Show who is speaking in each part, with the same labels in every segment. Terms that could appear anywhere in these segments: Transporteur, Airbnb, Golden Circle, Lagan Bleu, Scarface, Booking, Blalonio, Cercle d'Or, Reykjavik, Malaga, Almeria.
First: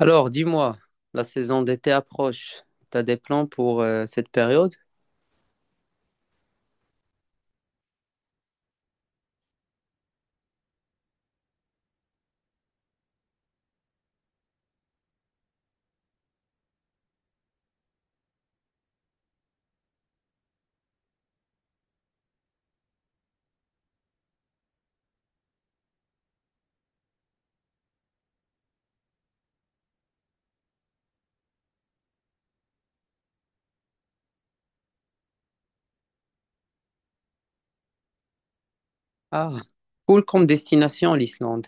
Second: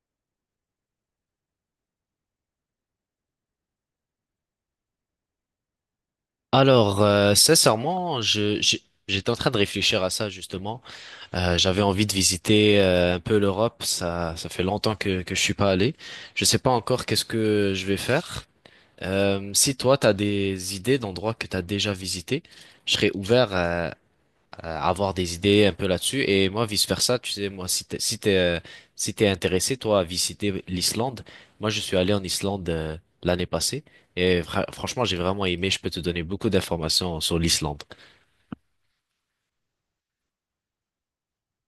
Speaker 1: Alors, dis-moi, la saison d'été approche. T'as des plans pour cette période?
Speaker 2: Alors, sincèrement, je, j'étais en train de réfléchir à ça justement. J'avais envie de visiter un peu l'Europe. Ça fait longtemps que je suis pas allé. Je sais pas encore qu'est-ce que je vais faire. Si toi, t'as des idées d'endroits que t'as déjà visités, je serais ouvert avoir des idées un peu là-dessus. Et moi, vice-versa, tu sais, moi, si t'es intéressé, toi, à visiter l'Islande, moi, je suis allé en Islande l'année passée et franchement, j'ai vraiment aimé. Je peux te donner beaucoup d'informations sur l'Islande.
Speaker 1: Ah, cool comme destination l'Islande.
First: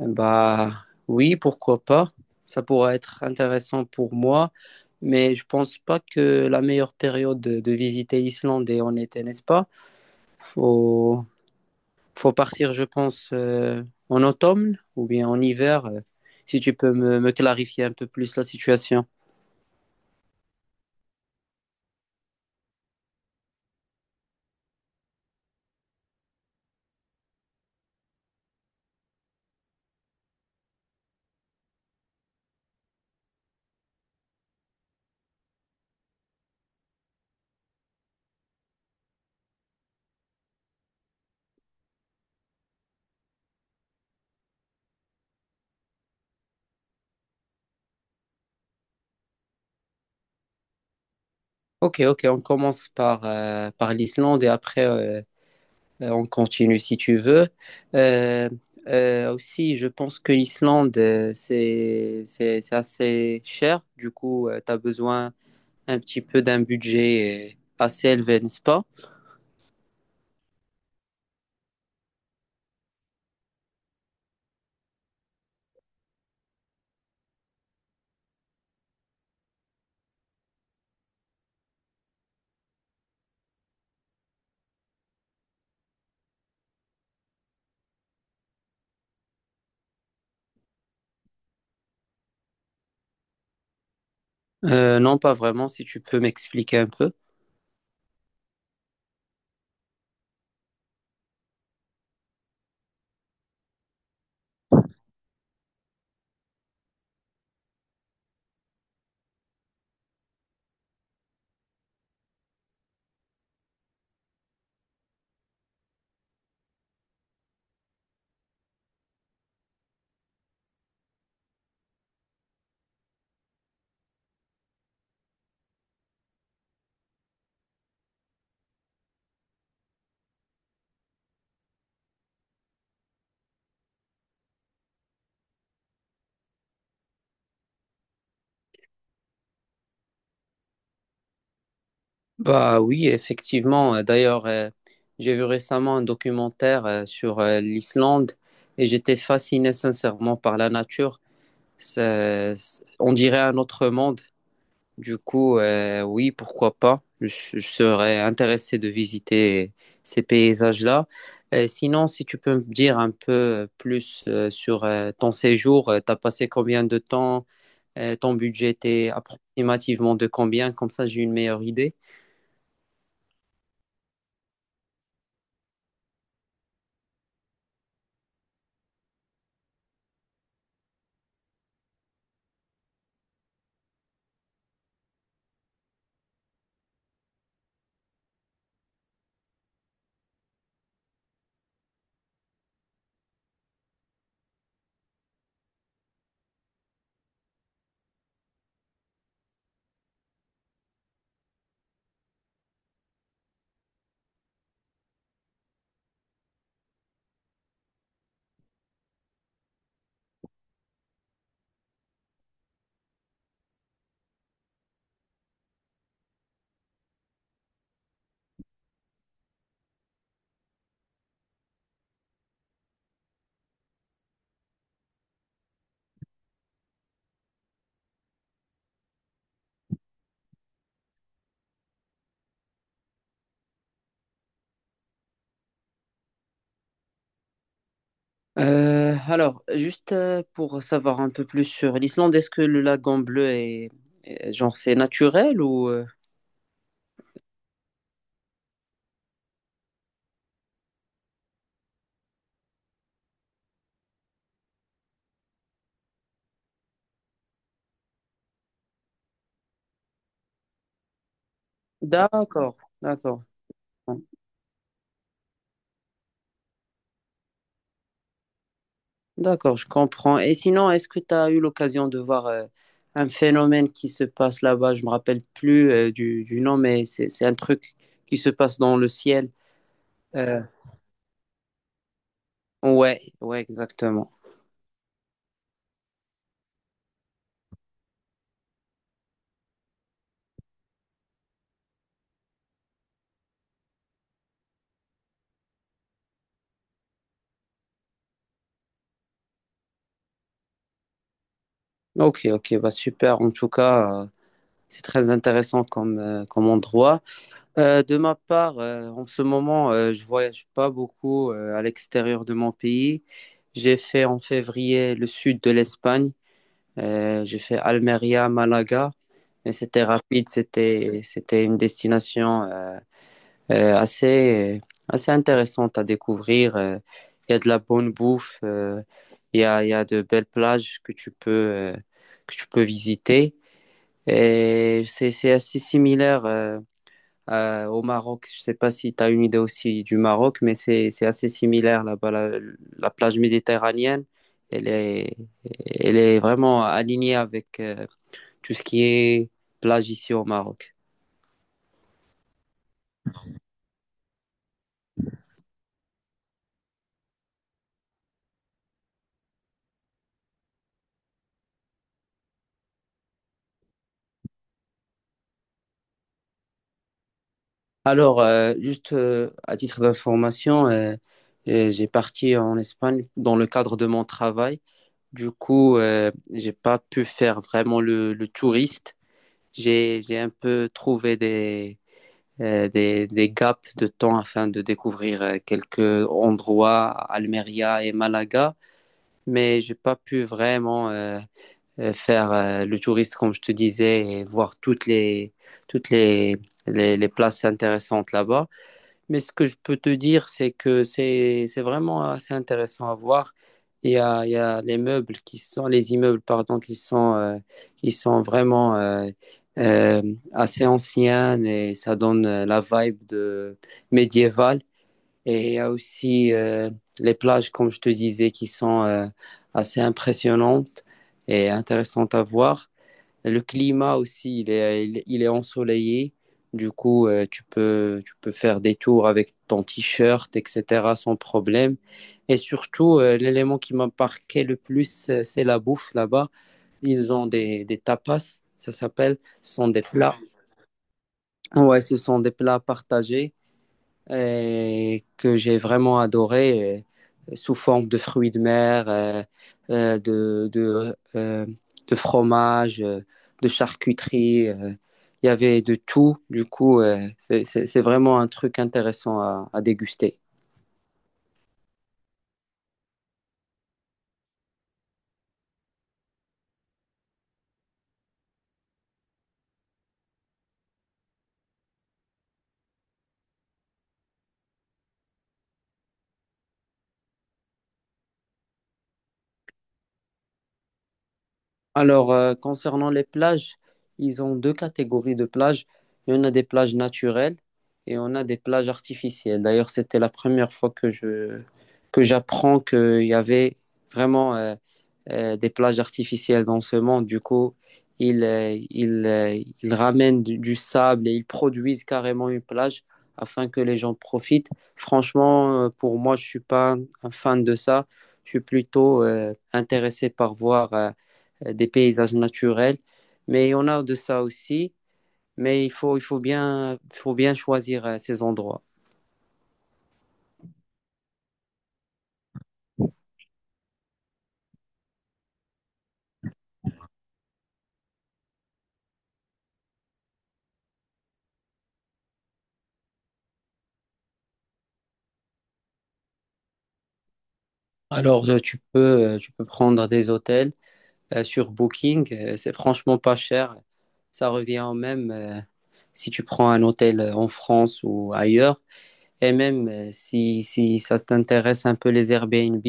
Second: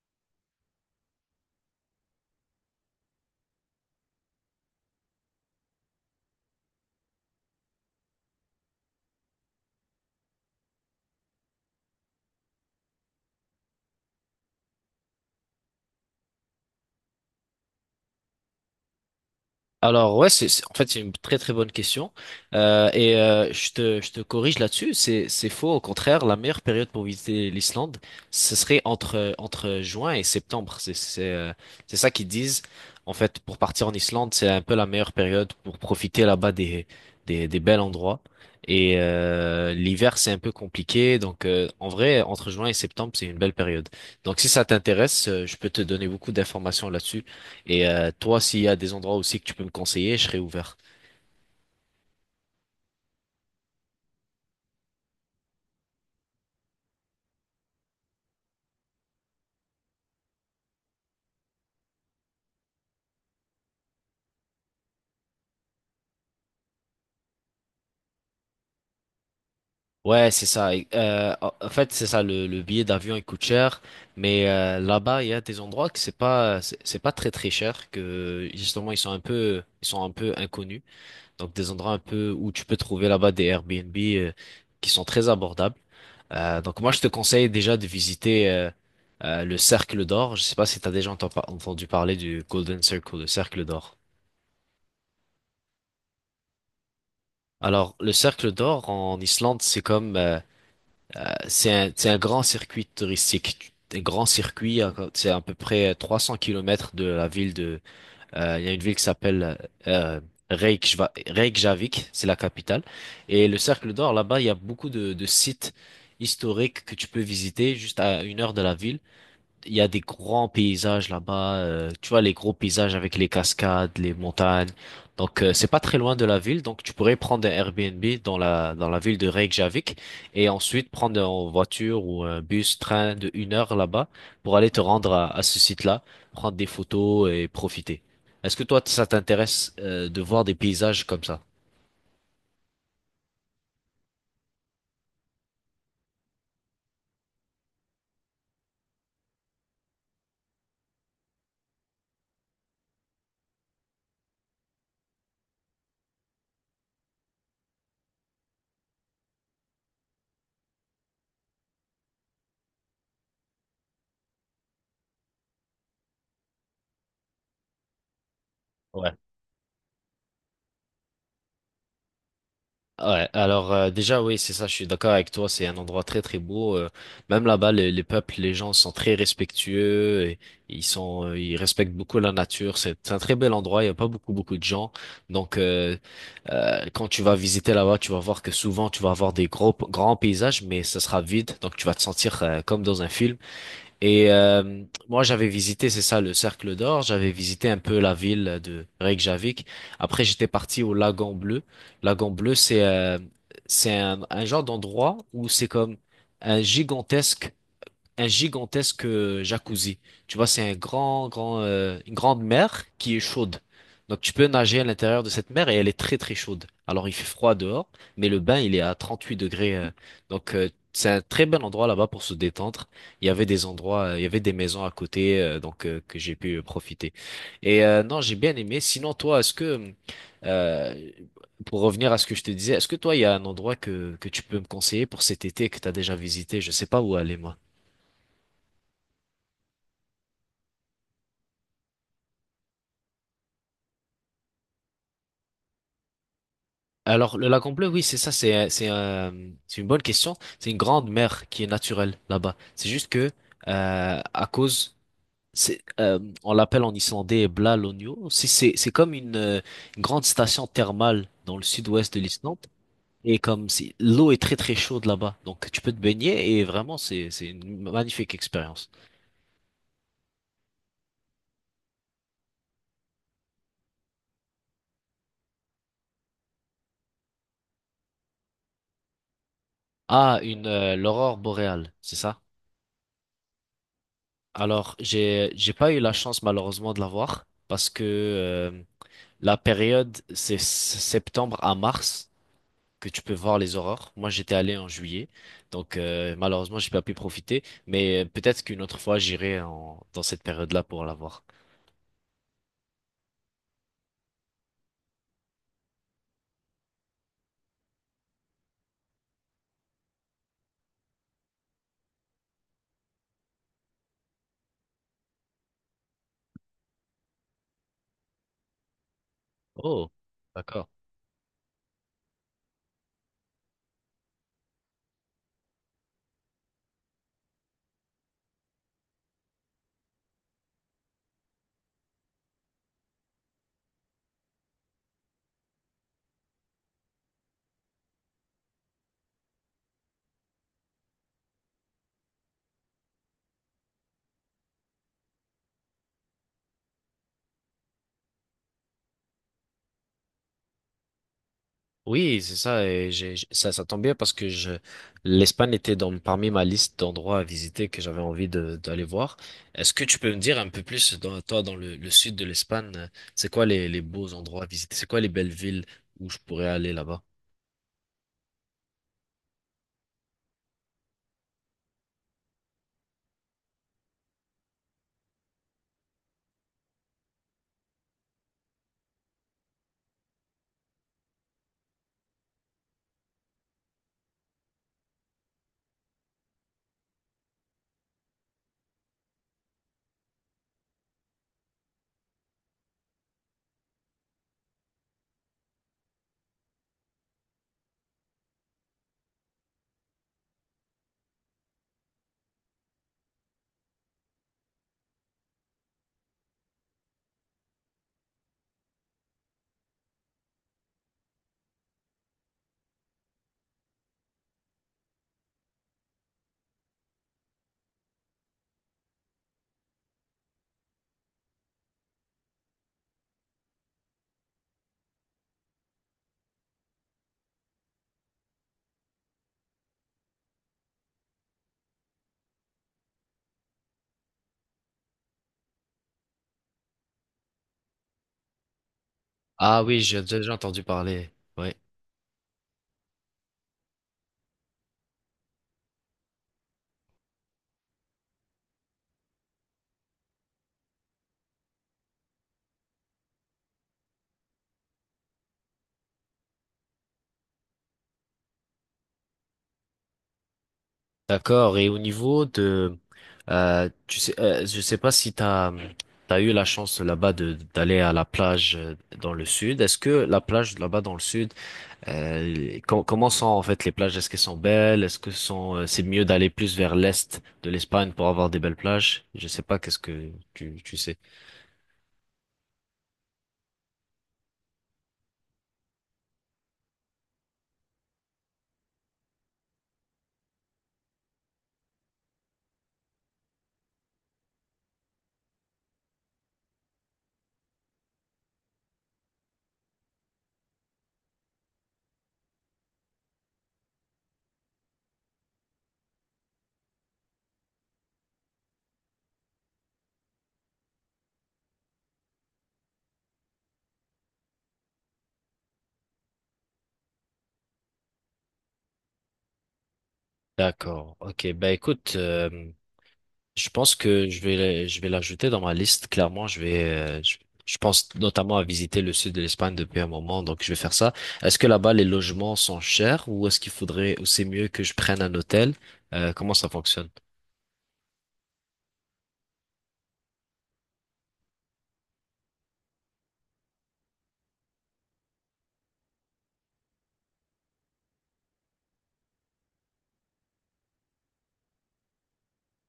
Speaker 1: Eh bah oui, pourquoi pas. Ça pourrait être intéressant pour moi, mais je pense pas que la meilleure période de visiter l'Islande est en été, n'est-ce pas? Faut, faut partir, je pense, en automne ou bien en hiver, si tu peux me clarifier un peu plus la situation.
Speaker 2: Alors ouais, en fait c'est une très très bonne question. Je te corrige là-dessus, c'est faux au contraire, la meilleure période pour visiter l'Islande, ce serait entre juin et septembre, c'est ça qu'ils disent en fait. Pour partir en Islande, c'est un peu la meilleure période pour profiter là-bas des bels endroits, et l'hiver c'est un peu compliqué, donc en vrai entre juin et septembre c'est une belle période. Donc si ça t'intéresse, je peux te donner beaucoup d'informations là-dessus. Et toi, s'il y a des endroits aussi que tu peux me conseiller, je serai ouvert.
Speaker 1: Ok, ok, on commence par, par l'Islande et après. On continue si tu veux. Euh, aussi, je pense que l'Islande, c'est assez cher. Du coup, tu as besoin un petit peu d'un budget assez élevé, n'est-ce pas?
Speaker 2: Ouais, c'est ça. Et, en fait, c'est ça, le billet d'avion il coûte cher, mais là-bas, il y a des endroits que c'est pas très très cher, que justement ils sont un peu inconnus. Donc des endroits un peu où tu peux trouver là-bas des Airbnb qui sont très abordables. Donc moi, je te conseille déjà de visiter le Cercle d'Or. Je sais pas si tu as déjà entendu parler du Golden Circle, le Cercle d'Or.
Speaker 1: Non, pas vraiment, si tu peux m'expliquer un peu.
Speaker 2: Alors, le Cercle d'Or en Islande, c'est comme c'est un grand circuit touristique. Un grand circuit, hein, c'est à peu près 300 kilomètres de la ville de... il y a une ville qui s'appelle euh, Reykjavik, c'est la capitale. Et le Cercle d'Or, là-bas, il y a beaucoup de sites historiques que tu peux visiter juste à une heure de la ville. Il y a des grands paysages là-bas, tu vois les gros paysages avec les cascades, les montagnes. Donc c'est pas très loin de la ville, donc tu pourrais prendre un Airbnb dans la ville de Reykjavik et ensuite prendre en voiture ou un bus, train de une heure là-bas pour aller te rendre à ce site-là, prendre des photos et profiter. Est-ce que toi ça t'intéresse de voir des paysages comme ça?
Speaker 1: Bah oui, effectivement. D'ailleurs, j'ai vu récemment un documentaire sur l'Islande et j'étais fasciné sincèrement par la nature. Ça- on dirait un autre monde. Du coup, oui, pourquoi pas. Je serais intéressé de visiter ces paysages-là. Sinon, si tu peux me dire un peu plus sur ton séjour, tu as passé combien de temps, ton budget était
Speaker 2: Ouais.
Speaker 1: approximativement de combien, comme ça j'ai une meilleure idée.
Speaker 2: Ouais, alors déjà oui, c'est ça, je suis d'accord avec toi, c'est un endroit très très beau. Même là-bas, les peuples, les gens sont très respectueux, et ils sont, ils respectent beaucoup la nature. C'est un très bel endroit, il y a pas beaucoup beaucoup de gens. Donc quand tu vas visiter là-bas, tu vas voir que souvent tu vas avoir des gros grands paysages, mais ça sera vide, donc tu vas te sentir comme dans un film. Et moi, j'avais visité, c'est ça, le Cercle d'Or. J'avais visité un peu la ville de Reykjavik. Après, j'étais parti au Lagan Bleu. Lagan Bleu, c'est un genre d'endroit où c'est comme un gigantesque jacuzzi. Tu vois, c'est un grand, grand, une grande mer qui est chaude. Donc tu peux nager à l'intérieur de cette mer et elle est très très chaude. Alors il fait froid dehors, mais le bain il est à 38 degrés. Donc c'est un très bel endroit là-bas pour se détendre. Il y avait des endroits, il y avait des maisons à côté, que j'ai pu profiter. Et non, j'ai bien aimé. Sinon toi, est-ce que euh, pour revenir à ce que je te disais, est-ce que toi il y a un endroit que tu peux me conseiller pour cet été que t'as déjà visité? Je sais pas où aller moi.
Speaker 1: Alors, juste pour savoir un peu plus sur l'Islande, est-ce que le lagon bleu est, genre, c'est naturel ou...
Speaker 2: Alors, le lac en bleu, oui, c'est ça, c'est une bonne question. C'est une grande mer qui est naturelle là-bas. C'est juste que, euh, à cause, c'est, euh, on l'appelle en islandais Blalonio. C'est comme une grande station thermale dans le sud-ouest de l'Islande.
Speaker 1: D'accord,
Speaker 2: Et
Speaker 1: d'accord.
Speaker 2: comme si l'eau est très très chaude là-bas, donc tu peux te baigner et vraiment c'est une magnifique expérience.
Speaker 1: D'accord, je comprends. Et sinon, est-ce que tu as eu l'occasion de voir un phénomène qui se passe là-bas? Je me rappelle plus du nom, mais c'est un truc qui se passe dans le ciel.
Speaker 2: Ah,
Speaker 1: Euh,
Speaker 2: une l'aurore boréale, c'est ça?
Speaker 1: ouais, ouais, exactement.
Speaker 2: Alors j'ai pas eu la chance malheureusement de la voir parce que la période, c'est septembre à mars que tu peux voir les aurores. Moi, j'étais allé en juillet, donc malheureusement, j'ai pas pu profiter. Mais peut-être qu'une autre fois, j'irai dans cette période-là pour la voir.
Speaker 1: Ok, ok, bah super. En tout cas, c'est très intéressant comme comme endroit. De ma part, en ce moment, je voyage pas beaucoup à l'extérieur de mon pays. J'ai fait en février le sud de l'Espagne. J'ai fait Almeria, Malaga, mais c'était
Speaker 2: Oh,
Speaker 1: rapide,
Speaker 2: d'accord.
Speaker 1: c'était une destination assez assez intéressante à découvrir. Il y a de la bonne bouffe, il y a de belles plages que tu peux visiter et c'est assez similaire au Maroc. Je sais pas si tu as une idée aussi du Maroc, mais c'est assez similaire là-bas la plage méditerranéenne. Elle est, elle est vraiment alignée avec, tout ce qui est plage ici au Maroc.
Speaker 2: Oui, c'est ça. Et ça, ça tombe bien parce que je, l'Espagne était dans, parmi ma liste d'endroits à visiter que j'avais envie de, d'aller voir. Est-ce que tu peux me dire un peu plus, dans, toi, dans le sud de l'Espagne, c'est quoi les beaux endroits à visiter? C'est quoi les belles villes où je pourrais aller là-bas?
Speaker 1: Alors, juste à titre d'information, j'ai parti en Espagne dans le cadre de mon travail. Du coup, j'ai pas pu faire vraiment le touriste. J'ai un peu trouvé des gaps de temps afin de découvrir quelques endroits, Almeria et Malaga, mais j'ai pas pu vraiment faire le touriste, comme je te disais, et voir toutes les, les places intéressantes là-bas. Mais ce que je peux te dire, c'est que c'est vraiment assez intéressant à voir. Il y a les immeubles, pardon, qui sont vraiment euh, assez anciens et ça donne la vibe de médiévale. Et il y a aussi les plages, comme je te disais, qui sont assez impressionnantes et intéressantes à voir. Le climat aussi, il est ensoleillé. Du coup, tu peux faire des tours avec ton t-shirt, etc., sans problème. Et surtout, l'élément qui m'a marqué le plus, c'est la bouffe là-bas. Ils ont des tapas, ça s'appelle. Ce
Speaker 2: Ah
Speaker 1: sont
Speaker 2: oui,
Speaker 1: des
Speaker 2: j'ai
Speaker 1: plats.
Speaker 2: déjà entendu parler. Oui.
Speaker 1: Ouais, ce sont des plats partagés et que j'ai vraiment adoré sous forme de fruits de mer, euh, de, de, euh, de fromage, de charcuterie. Il y avait de tout. Du coup, c'est vraiment un truc intéressant à déguster.
Speaker 2: D'accord. Et au niveau de, tu sais, je sais pas si t'as eu la chance là-bas de d'aller à la plage dans le sud. Est-ce que la plage là-bas dans le sud, comment sont en fait les plages? Est-ce qu'elles sont belles? Est-ce que sont, c'est mieux d'aller plus vers l'est de l'Espagne pour avoir des belles plages? Je sais pas. Qu'est-ce que tu sais?
Speaker 1: Alors, concernant les plages, ils ont deux catégories de plages. Il y en a des plages naturelles et on a des plages artificielles. D'ailleurs, c'était la première fois que j'apprends qu'il y avait vraiment des plages artificielles dans ce monde. Du coup, ils, euh, ils, euh, ils ramènent du sable et ils produisent carrément une plage afin que les gens profitent. Franchement, pour moi, je suis pas un fan de ça. Je suis plutôt intéressé par voir. Des paysages naturels. Mais on a de ça aussi, mais il faut bien choisir ces endroits.
Speaker 2: D'accord. Ok. Bah écoute. Je pense que je vais l'ajouter dans ma liste. Clairement, je pense notamment à visiter le sud de l'Espagne depuis un moment, donc je vais faire ça. Est-ce que là-bas les logements sont chers ou est-ce qu'il faudrait, ou c'est mieux que je prenne un hôtel? Comment ça fonctionne?
Speaker 1: Alors, tu peux prendre des hôtels sur Booking, c'est franchement pas cher. Ça revient au même si tu prends un hôtel en France ou ailleurs. Et même si ça t'intéresse un peu les Airbnb,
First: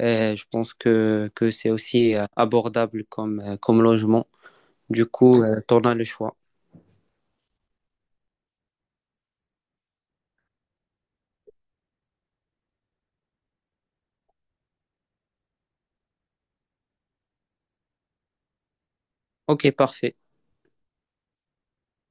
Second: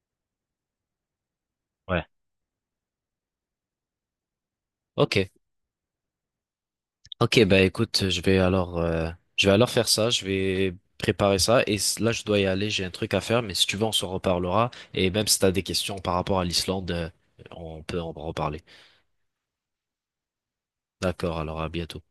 Speaker 1: je pense que c'est
Speaker 2: Ouais.
Speaker 1: aussi abordable comme comme logement. Du
Speaker 2: Ok,
Speaker 1: coup, tu en as le choix.
Speaker 2: ok, bah écoute, je vais alors faire ça, je vais préparer ça et là je dois y aller, j'ai un truc à faire, mais si tu veux on s'en reparlera et même si t'as des questions par rapport à l'Islande, on peut en reparler.
Speaker 1: Ok, parfait.
Speaker 2: D'accord, alors à bientôt.